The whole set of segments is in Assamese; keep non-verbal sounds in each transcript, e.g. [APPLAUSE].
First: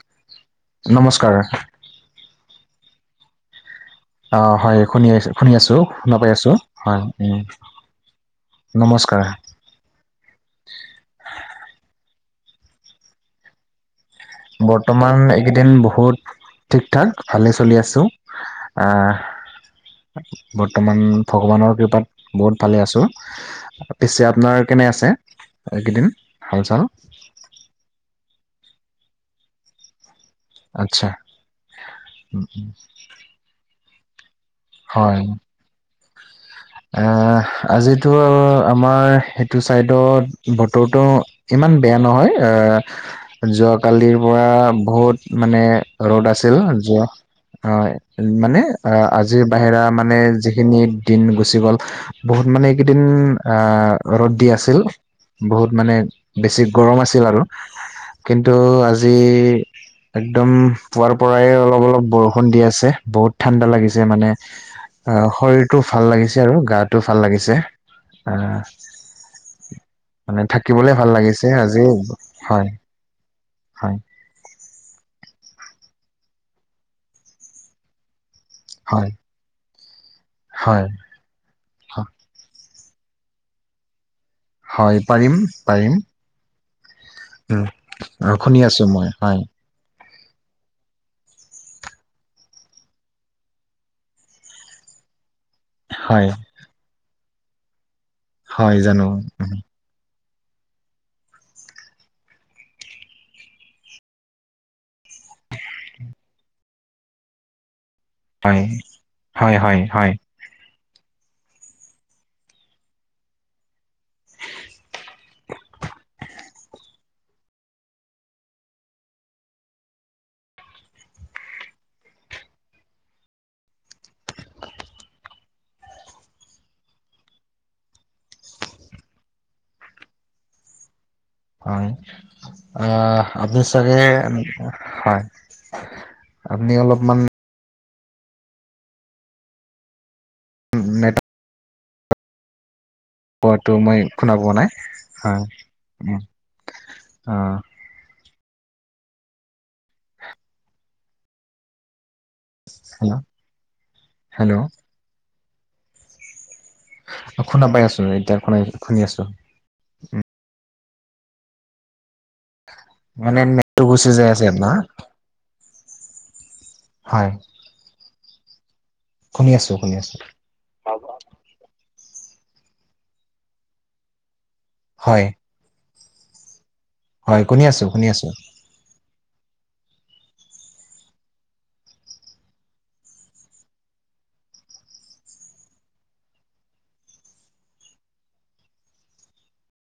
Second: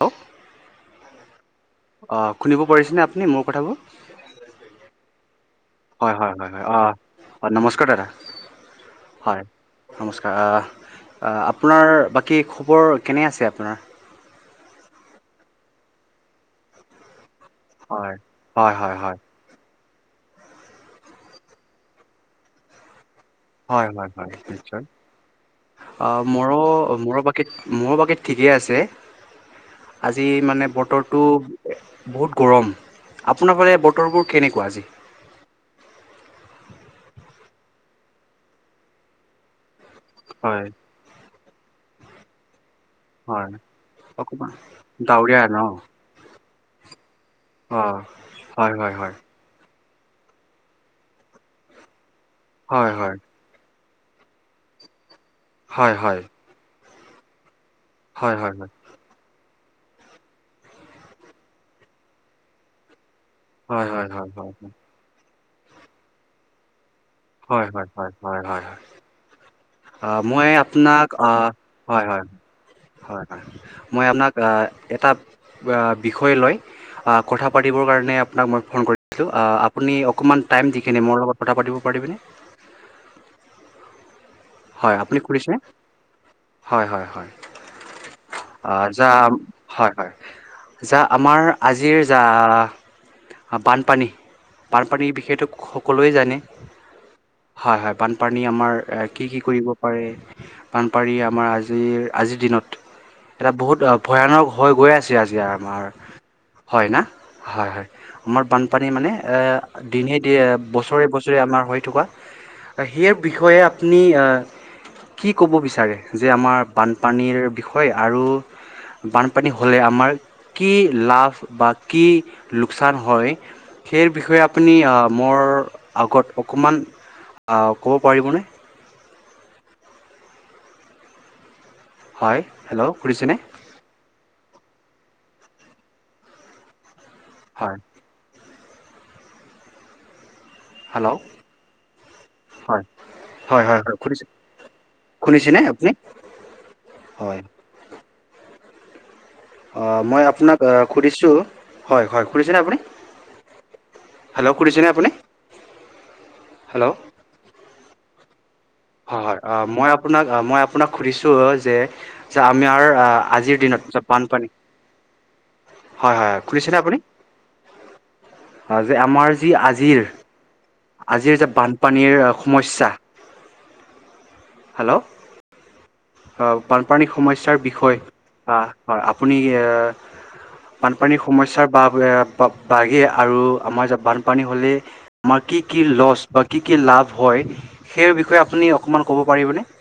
হেল্ল' নমস্কাৰ অ' শুনিব পাৰিছেনে আপুনি মোৰ কথাবোৰ? অ' হয়, শুনি আছোঁ, শুনি আছোঁ, শুনা পাই আছোঁ হয়। অ' নমস্কাৰ দাদা হয় নমস্কাৰ আহ আপোনাৰ বা কি খবৰ কেনে আছে আপোনাৰ? বৰ্তমান এইকেইদিন বহুত ঠিক থাক। ভালে চলি আছোঁ। হয় হয় হয় হয় আহ বৰ্তমান ভগৱানৰ কৃপাত বহুত ভালে আছোঁ। হয় হয় হয় পিছে আপোনাৰ নিশ্চয় কেনে আছে? এইকেইদিন অ' মোৰো হাল চাল মোৰ বাকি মোৰো বাকি ঠিকেই আছে। আজি মানে আচ্ছা বতৰটো বহুত উম, উম। গৰম আপোনাৰ ফালে বতৰবোৰ কেনেকুৱা আজি? অ' আজিতো আমাৰ সেইটো চাইডত হয় বতৰটো ইমান বেয়া নহয় হয় আহ যোৱ কালিৰ পৰা অকমান বহুত ডাৱৰীয়া ন মানে ৰ'দ আছিল। তেতিয়া হ'লে যোৱা অ আহ মানে হয় হয় আহ হয় আজিৰ বাহিৰা মা মানে যিখিনি দিন গুচি গ'ল বহুত মানে হয় এইকেইদিন আহ ৰ'দ দি আছিল বহুত মানে হয় হয় বেছি গৰম আছিল আৰু। হয় হয় হয় হয় কিন্তু হয় আজি একদম পুৱাৰ পৰাই অলপ অলপ বৰষুণ দি আছে বহুত। ঠাণ্ডা হয় হয় লাগিছে হয় হয় মানে হয় অ শৰীৰটো ভাল লাগিছে আৰু গাত টো ভাল লাগিছে। হয়, হয়, হয়, হয়, হয়, হয়। অ' মানে মই থাকিবলে আপোনাক ভাল লাগিছে অ' আজি, হয়, হয়। হয় হয় হয় মই আপোনাক আ এটা ৱাক বিষয়ে লয় কথা পাতিবৰ কাৰণে আপোনাক মই ফোন হয় কৰিছিলো। আ আপুনি অক কমান টাইম দি হয় কিনে মোৰ লগত কথা পাতি পাৰিবিনে? হয় আপুনি পাৰিম কুৰিছে, পাৰিম হয় হয়। হয় উম, শুনি আ আছো মই জাম হয় হয়। হয়, যা আমাৰ আজিৰ যা বানপানী, বানপানীৰ বিষেটো সকলোৱে হয় জানে, হয়, হয়, বানপানী আমাৰ হয় কি, জানো কি কৰিব পাৰে? বানপানী আমাৰ আজিৰ, আজিৰ দিনত এটা বহুত অ', ভয়ানক হৈ গৈ আছে, আজি আমাৰ হয়না? হয়, হয়। আমাৰ হয় বানপানী মানে এ, হয় হয় হয় দিনে দি বছৰে, বছ আমাৰ হৈ থকা, সেই বিষয়ে আপুনি অ' কি ক'ব বিচাৰে? যে, আমাৰ বানপানীৰ বিষয়ে আৰু বানপানী হ'লে আমাৰ কি লাভ বা কি লোকচান হয়? সেই বিষয়ে আপুনি আ, মোৰ আগত অকণমান আ, ক'ব পাৰিবনে? হয়, হয় আ, হেল্ল' শুনিছেনে আপুনি চাগে হয়, আপুনি অলপমান হয়। হেল্ল'! হয়। হয় হয় [UNINTELLIGIBLE] হয় মই শুনিছে শুনা পোৱা নাই হয়, শুনিছেনে আপুনি অ'। হয় অ'। অ', মই আপোনাক অ', সুধিছোঁ হয়, হয়। শুনিছেনে আপুনি? Hello hello! শুনিছেনে আপুনি? হেল্ল' শুনা পাই আছোঁ, এতিয়াৰ [UNINTELLIGIBLE] হয়, হয়, অ', মই আপোনাক, আ, মই আপোনাক সুধিছোঁ যে, [UNINTELLIGIBLE] নাৰ আ-আজিৰ, মানে আজিৰ নেটটো দিনত গুচি যাই আছে বানপানী আপোনাৰ হয়, হয়, শুনিছেনে আপুনি? হয় যে আমাৰ যি শুনি আছো শুনি আজিৰ আছো আজিৰ যে বানপানীৰ সমস্যা। হেল্ল' হয় বানপানী হয় সমস্যাৰ শুনি আছো বিষয়ে শুনি আছো হয় আপুনি ইয়ে বানপানীৰ সমস্যাৰ বা বাঢ়ি আৰু আমাৰ বানপানী হ'লে আমাৰ কি কি লছ বা কি কি লাভ হয় সেই বিষয়ে আপুনি অকণমান কব পাৰিব নেকি? [INAUDIBLE]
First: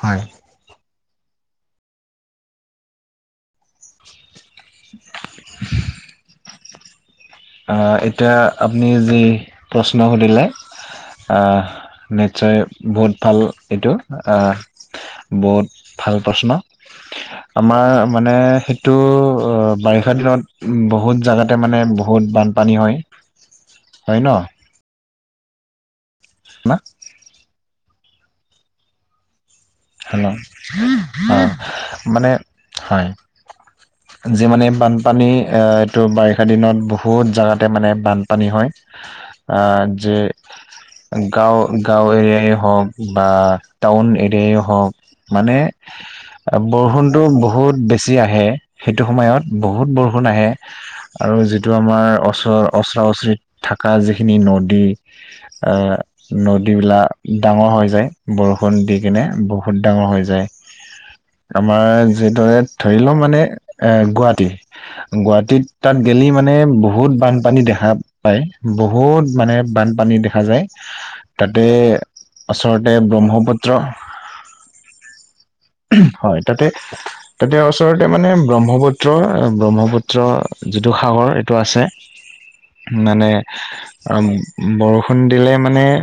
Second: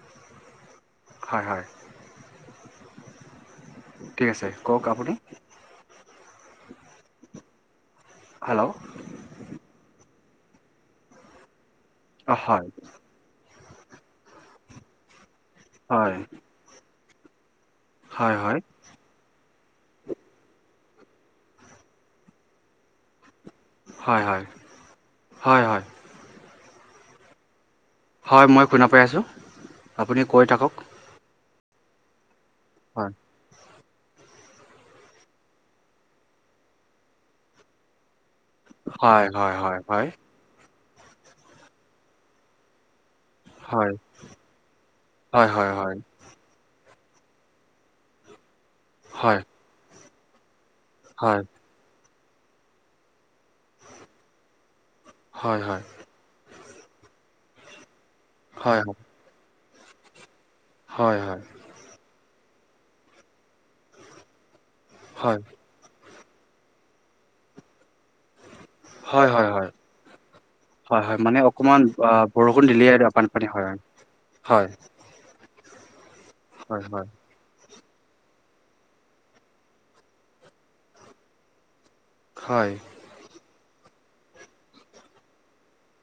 হয়। হয় হয়। ঠিক আছে কওক আপুনি। আহ এতিয়া হেল্ল' আপুনি যি প্ৰশ্ন সুধিলে আহ অ নিশ্চয় হয় বহুত ভাল এইটো আহ বহুত ভাল হয় প্ৰশ্ন। আমাৰ মানে হয় হয় হয় সেইটো অ বাৰিষা দিনত বহুত জেগাতে মানে বহুত বানপানী হয়। হয় হয় হয় হয়। না হয় মই শুনা পৰাই আছোঁ। আপুনি হেল্ল' অ কৈ থাকক মানে হয়। যি মানে বানপানী এ এইটো বাৰিষা দিনত বহুত জেগাতে মানে বান পানী হয় হয় হয় হয় হয় যে গাঁও, গাঁও এৰিয়াই হওক বা হয় টাউন এৰিয়াই হওক হয় মানে হয় হয় বৰষুণটো বহুত বেছি আহে, সেইটো হয় সময়ত বহুত বৰষুণ আহে। আৰু হয় যিটো আমাৰ ওচ, ওচৰা-ওচৰিত থকা যিখিনি নদী এ হয় হয় নদী বিলাক ডাঙৰ হৈ যায় বৰষুণ হয় হয় দি কিনে বহ বহুত ডাঙৰ হৈ যায়, হয় হয় হয় আমাৰ য তই ধৰি ল মানে এ গুৱাহাটী গুৱাহাটীত তাত গেলি মানে বহুত বানপানী দেখা পায়। বহুত হয় হয় মানে বানপানী দেখা যায় হয় হয় মানে তাতে অকণমান আহ বৰষুণ দিলেই ওচৰতে আৰু বানপানী ব্ৰহ্মপুত্ৰ। হয়। হয় তাতে, তাতে ওচৰতে মানে ব্ৰহ্মপুত্ৰ, ব্ৰহ্মপুত্ৰ যিটো সাগৰ এইটো আছে। মানে অ', বৰষুণ দিলে মানে অ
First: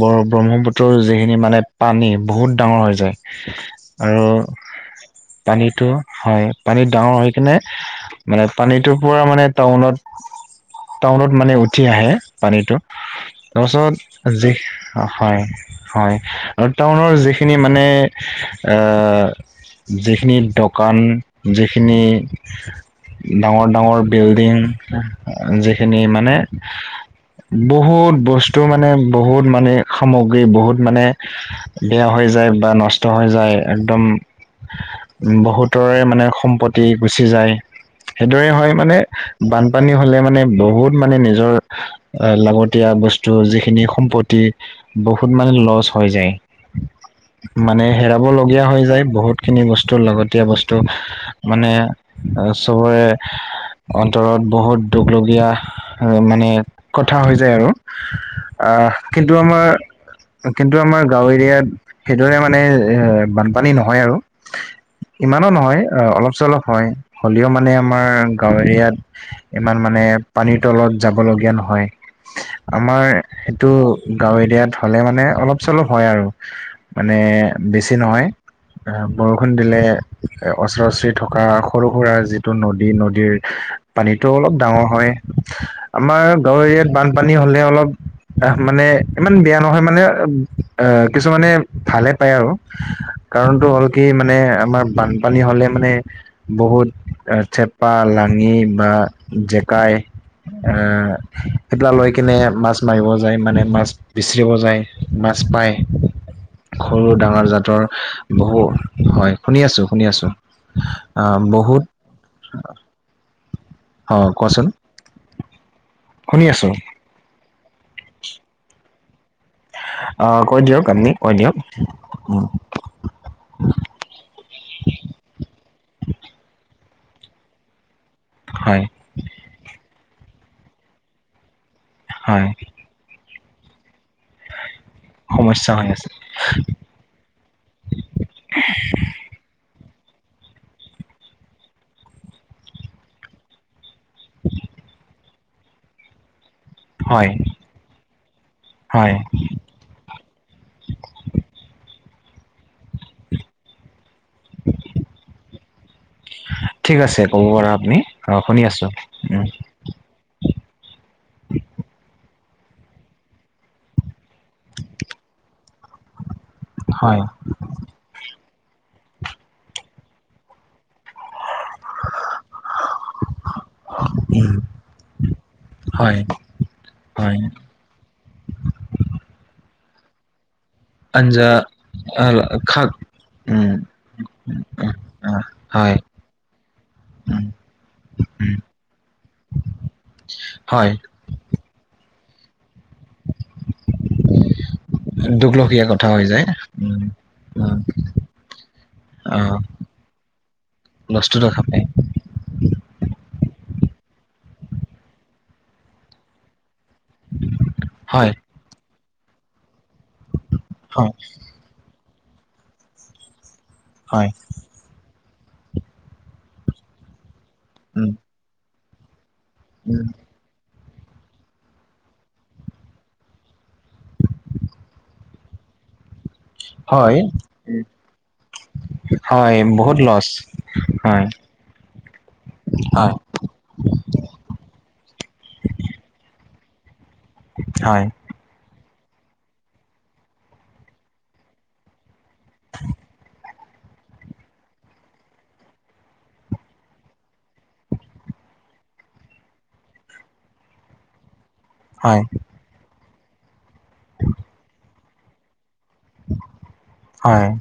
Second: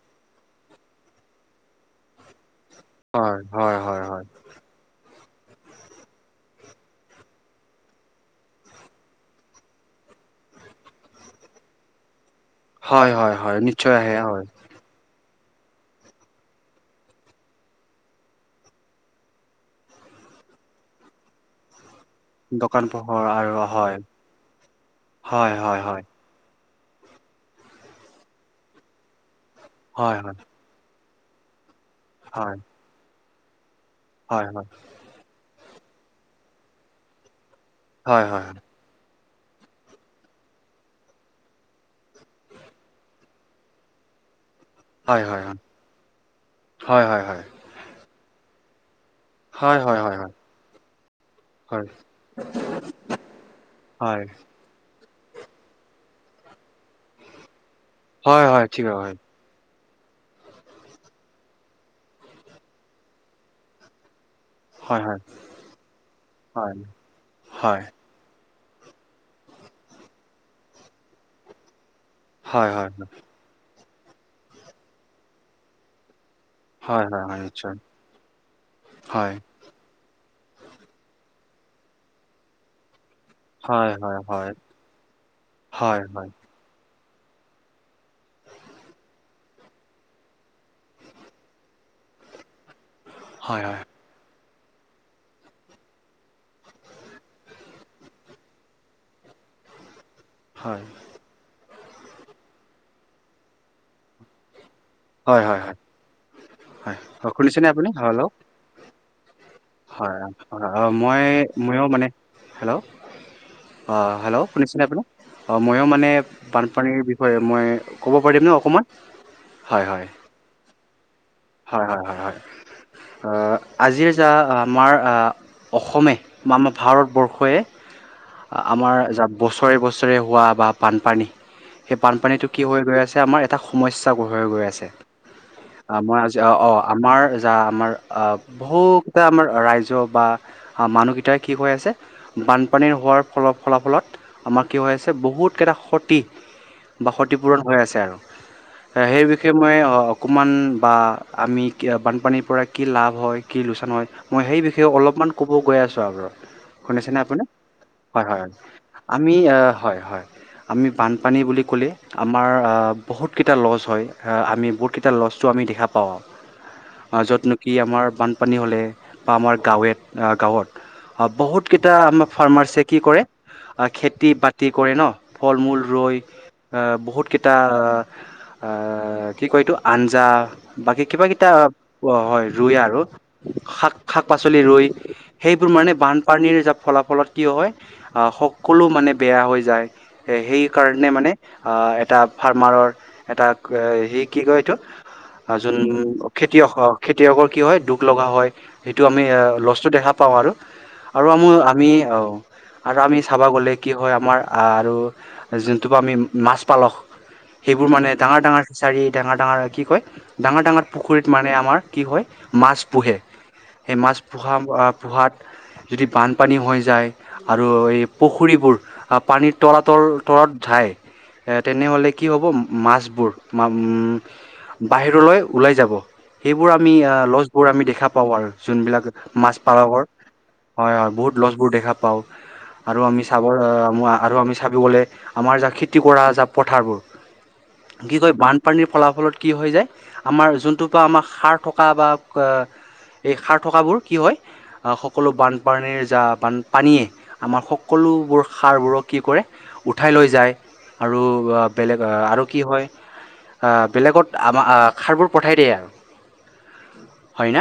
ব ব্ৰহ্মপুত্ৰৰ যিখিনি মানে পানী বহুত ডাঙৰ হৈ যায় হয় হয় হয় হয় আৰু হয় পানীতো হয় পানীত ডাঙৰ হৈ কিনে মানে পানীটোৰ পৰা মানে টাউনত, টাউনত মানে উঠি আহে। পানীটো হয় হয় হয় নিশ্চয় আহে তাৰপাছত হয় যি, হয় হয় আৰু টাউনৰ যিখিনি মানে যিখিনি দোকান যিখিনি দোকান পোহৰ আৰু ডাঙৰ, হয় ডাঙৰ বিল্ডিং হয় হয় যিখিনি হয় মানে বহুত বস্তু মানে বহুত মানে হয় সামগ্ৰী বহুত মানে বেয়া হৈ যায় হয় বা নষ্ট হৈ যায় একদম হয় হয় বহু তৰে মানে সম্পত্তি গুচি যায় সেইদৰে হয় মানে বানপানী হ'লে মানে বহুত মানে নিজৰ লাগতিয়া বস্তু যিখিনি সম্পত্তি হয় বহুত হয় মানে লচ হৈ যায় হয় হয় হয় মানে, হেৰাব লগীয়া হৈ যায়। বহুতখিনি হয় বস্তু হয় হয় লাগতীয়া বস্তু মানে হয় চবৰে হয় ভিতৰত বহুত দুখলগীয়া মানে কথা হৈ যায় আৰু হয় হয় ঠিক আ'হ হয় হয় কিন্তু আমাৰ কিন্তু আমাৰ গাঁও এৰিয়াত সেইদৰে মানে এ! বানপানী নহয় আৰু হয় হয় ইমানো নহয় অলপ চলপ হয় হ'লেও মানে হয় আমাৰ গাঁৱ এৰিয়াত ইমান মানে পানীৰ তলত যাব লগীয়া নহয়। হয় হয় আমাৰ সেইটো গাঁও এৰিয়াত হ'লে মানে অলপ চলপ হয় আৰু হয়, মানে হয়, হয়। নিশ্চয় বেছি নহয় হয় বৰষুণ দিলে। অচৰা, আচৰি থকা সৰু, সুৰা যিটো নদী- নদী হয় পানী হয় হয় অলপ ডাঙৰ হয় হয় হয় আমাৰ হয় গাঁও এৰিয়াত পানী হ'লে অলপ। আ'হ মানে ইমান বেয়া নহয় মানে আহ কিছুমানে ভালে। আৰু হয় হয় কাৰণটো হ'ল কি মানে? আমাৰ বানপানী হ'লে মানে বহুত থেপা লাঙি বা জেকাই হয় আ'হ সেইবিলাক লৈ কিনে মাছ মাৰিব যায় মানে মাছ বিচৰিব যায়। মাছ হয় হয় হয় পায়, সৰু, ডাঙৰ শুনিছেনে জাতৰ আপুনি হেল্ল' বহু হয়। শুনি আছোঁ, শুনি হয় আছোঁ মই ময়ো মানে হেল্ল' বহুত অ', হেল্ল' শুনিছেনে আপুনি? অ' ময়ো মানে শুনি আছো বানপানীৰ বিষয়ে মই ক'ব পাৰিম ন অকণমান? হয়, হয়, অ', কৈ দিয়ক আপুনি? কৈ দিয়ক হয়, হয়, হয়, হয়। উম, আজি যাৰ আমাৰ অসমে ভাৰতবৰ্ষই হয় আমাৰ য বছৰে, বছৰে। ছৰে হোৱা বা বানপানী সেই হয় বানপানীটো কি হৈ গৈ আছে আমাৰ এটা সমস্যা গঢ়ৈ গৈ আছে। সমস্যা হৈ আছে। অ' অ' আমাৰ যাৰ আমাৰ অ' বহুকেইটা আমাৰ ৰাইজ বা মানুহকেইটাই কি হৈ আছে বানপানীৰ হোৱাৰ ফল ফলাফলত আমাৰ কি হৈ আছে বহুতকেইটা সতি বা হয় ক্ষতিপূৰণ হৈ আছে আৰু হয় সেই বিষয়ে মই অকণমান বা আমি বানপানীৰ পৰা কি লাভ হয় কি লোকচান হয়। মই সেই বিষয়ে অলপমান ক'ব গৈ আছোঁ। চাওঁ বাৰু, ঠিক শুনিছেনে আছে আপুনি? ক'ব পৰা আপুনি হয়, অ হয়, হয়। শুনি আছো আমি উম হয়, হয় আমি পান বানপানী বুলি ক'লে আমাৰ বহুত কেইটা লছ হয়। আমি বহুত কেইটা লছটো আমি দেখা পা পাওঁ। হয় অ' য'ত নেকি আমাৰ বান পানী হ'লে বা আমাৰ গাঁৱেত গাঁৱত বহুত কেইটা আমাৰ ফাৰ্মাছিয়ে কি কৰে খেতি উম বাতি কৰে ন ফল মূল ৰই হয় আহ বহুত হয় কেইটা আহ কি কয় এইটো আঞ্জা। বাকী কিবা আঞ্জা কিটা হয় ৰুই খাক আৰু উম শাক শাক পাচলি ৰুই উম, অ, সেই বোৰৰ হয় বানপানী যাৰ ফলাফলত কি উম হয় আহ উম সকলো মানে বেয়া হৈ যায় এই হেই। হয় কাৰণে মানে আহ এটা ফাৰ্মাৰ এটা হেই কি কয় এইটো। অ' যোন দুখলখীয়া কথা হৈ যায় খেতিয়ক উম খেতিয়কৰ কি উম হয় দুখ লগা হয়। সেইটো আমি অ' লছটো দেখা পাওঁ আৰু আৰু লছটো আমি দেখা পায় আমি অ' আৰু আমি চাবা গ'লে কি হয় আমাৰ আৰু যোনটো পৰা আমি মাছ পালক সেইবোৰ মানে হয় ডাঙৰ ডাঙৰ ফিচাৰি ডাঙৰ ডাঙৰ কি কয় ডাঙৰ ডাঙৰ হয় পুখুৰীত মানে আমাৰ কি হয় মাছ পোহে সেই মাছ হয় পোহা পোহাত যদি বানপানী হৈ যায়। আৰু এই উম পুখুৰীবোৰৰ পানীৰ তলা তল তলত থায়। তেনে হ'লে কি হ'ব মাছবোৰৰ উম, বাহিৰত লৈ ওলাই যাব। সেইবোৰ আমি হয় লছ বোৰ আমি দেখা পাওঁ আৰু যোনবিলাক মাছ হয় পালকৰ বহুত হয়, লছ হয়। বহুত লছ বোৰ দেখা পাওঁ। আৰু হয় আমি চাব আৰু আমি চাব গ'লে আমাৰ যাৰ খেতি কৰা যাৰ পথাৰবোৰ হয় কি কয় বানপানীৰ ফলাফলত কি হৈ যায়। আমাৰ যোনটোৰ পৰা আমাৰ সাৰ থকা সাৰ থকাবোৰ কি হয় সকলো বানপানীৰ যা বানপানীয়ে আমাৰ সকলোবোৰ‌ সা সাৰবোৰক কি কৰে উঠাই লৈ যায় আৰু বেলেগ হয় আৰু কি হয়, বেলেগত আমাৰ খাৰবোৰ পঠাই দিয়ে আৰু হয় হয় ন,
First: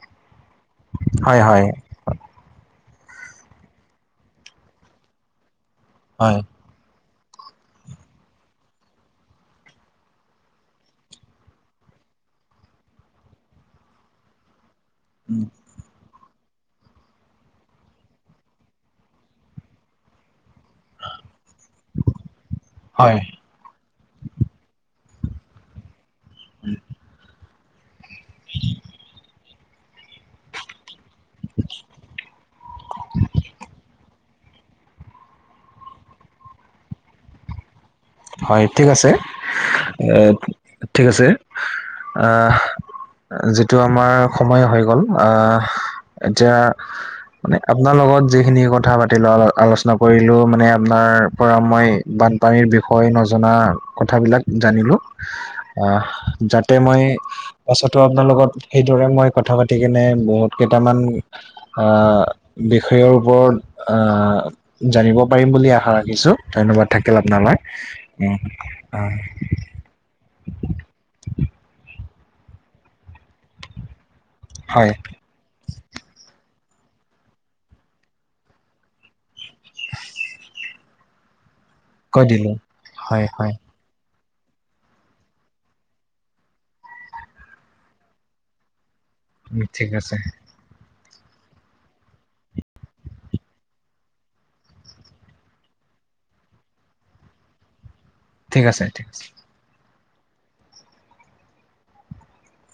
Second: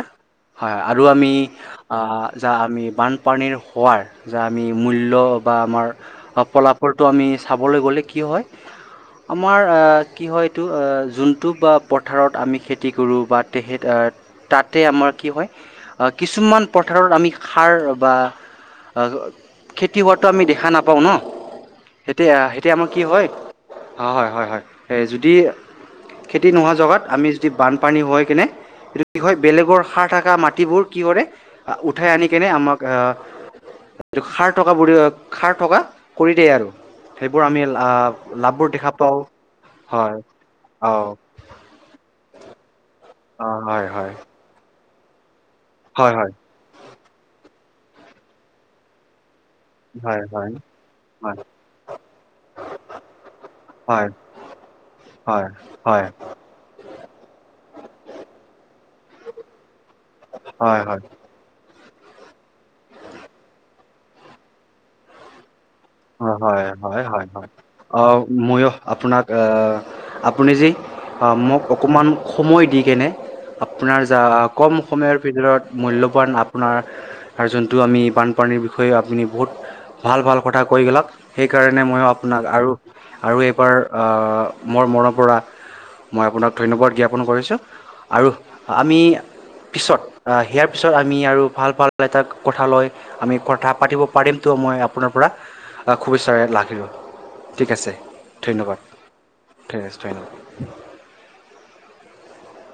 হয় আৰু আমি হয় হয় যা আমি বানপানীৰ হোৱাৰ যি আমি মূল্য বা আমাৰ হয় ফলাসৰ তো আমি চাবলৈ গ'লে কি হয়, আমাৰ কি হয় এইটো যোনটো বা পথাৰত আমি খেতি কৰোঁ বা তেহে-আ তাতে আমাৰ কি উম, হয় আ কিছুমান পথাৰত আমি সাৰ বা খেতি হোৱাতটো আমি দে দেখা নাপাওঁ ন, তেতিয়া তেতিয়া আমাৰ কি হয়, হয়, হয়, হয়। সে যদি খেতি নোহোৱা জেগাত আমি যদি বানপানী হয় কেনে সটো কি হয় বেলেগৰ সাৰ থকা মাটিবোৰ কি কৰে, উঠাই আনি কেনে আমাক টো খাৰ থকা বিলাক, খাৰ থকা কৰি দিয়ে আৰু সেইবোৰ আমি আ হয়, লাভবোৰ ঠিক দেখা আছে পাওঁ হয়। অ'। আ অ যিটো হয় আমাৰ হয় সময় হৈ গ'ল আ হয় হয় এতিয়া মানে আপোনাৰ লগত যিখিনি কথা পাতি লোৱা হ'ল আলোচনা হয় কৰিলো, মানে হয় আপোনাৰ পৰা মই বানপানীৰ বিষয় ষয়ে নজনা হয় কথাবিলাক জানিলো। হয় আ হয় হয় যাতে মই পাছ আপোনাৰ লগত সেইদৰে মই কথা পাতি কিনে বহুত হয় কেইটামান হয় আ বিষয়ৰ ওপৰত আ জানিব পাৰিম বুলি আ শা ৰাখিছো। ধন্যবাদ থাকিল আপোনালৈ। অ', উম মইয়ো আপোনাক আ আপুনি যে আ মোক অক অকমান সময় দি কেনে আপোনাৰ যাক কম হয় সময়ৰ ভিতৰত মূল্যবান আ আপোনাৰ যোনটো আমি বানপানীৰ বিষয়ে, আপুনি বহুত ভাল ভাল কথা কৈ গ'লাক সেই কাৰণে মইয়ো কৈ আপোনাক দিলো আৰু হয় আৰু হয় এইবাৰ আ মোৰ মনৰ পৰা মই আপোনাক ধন্যবাদ জ্ঞাপন কৰিছোঁ। আৰু আমি ঠিক পিছত আছে আ' হেয়াৰ পিছত আমি আৰু ভাল-ভাল এটা কথা লয় আমি কথা পাতিব পাৰিমতো, মই আপোনাৰ পৰা খুবিচ্ছাৰে লাগিব। ঠিক আছে। ঠিক ধন্যবাদ আছে, ঠিক আছে। [UNINTELLIGIBLE]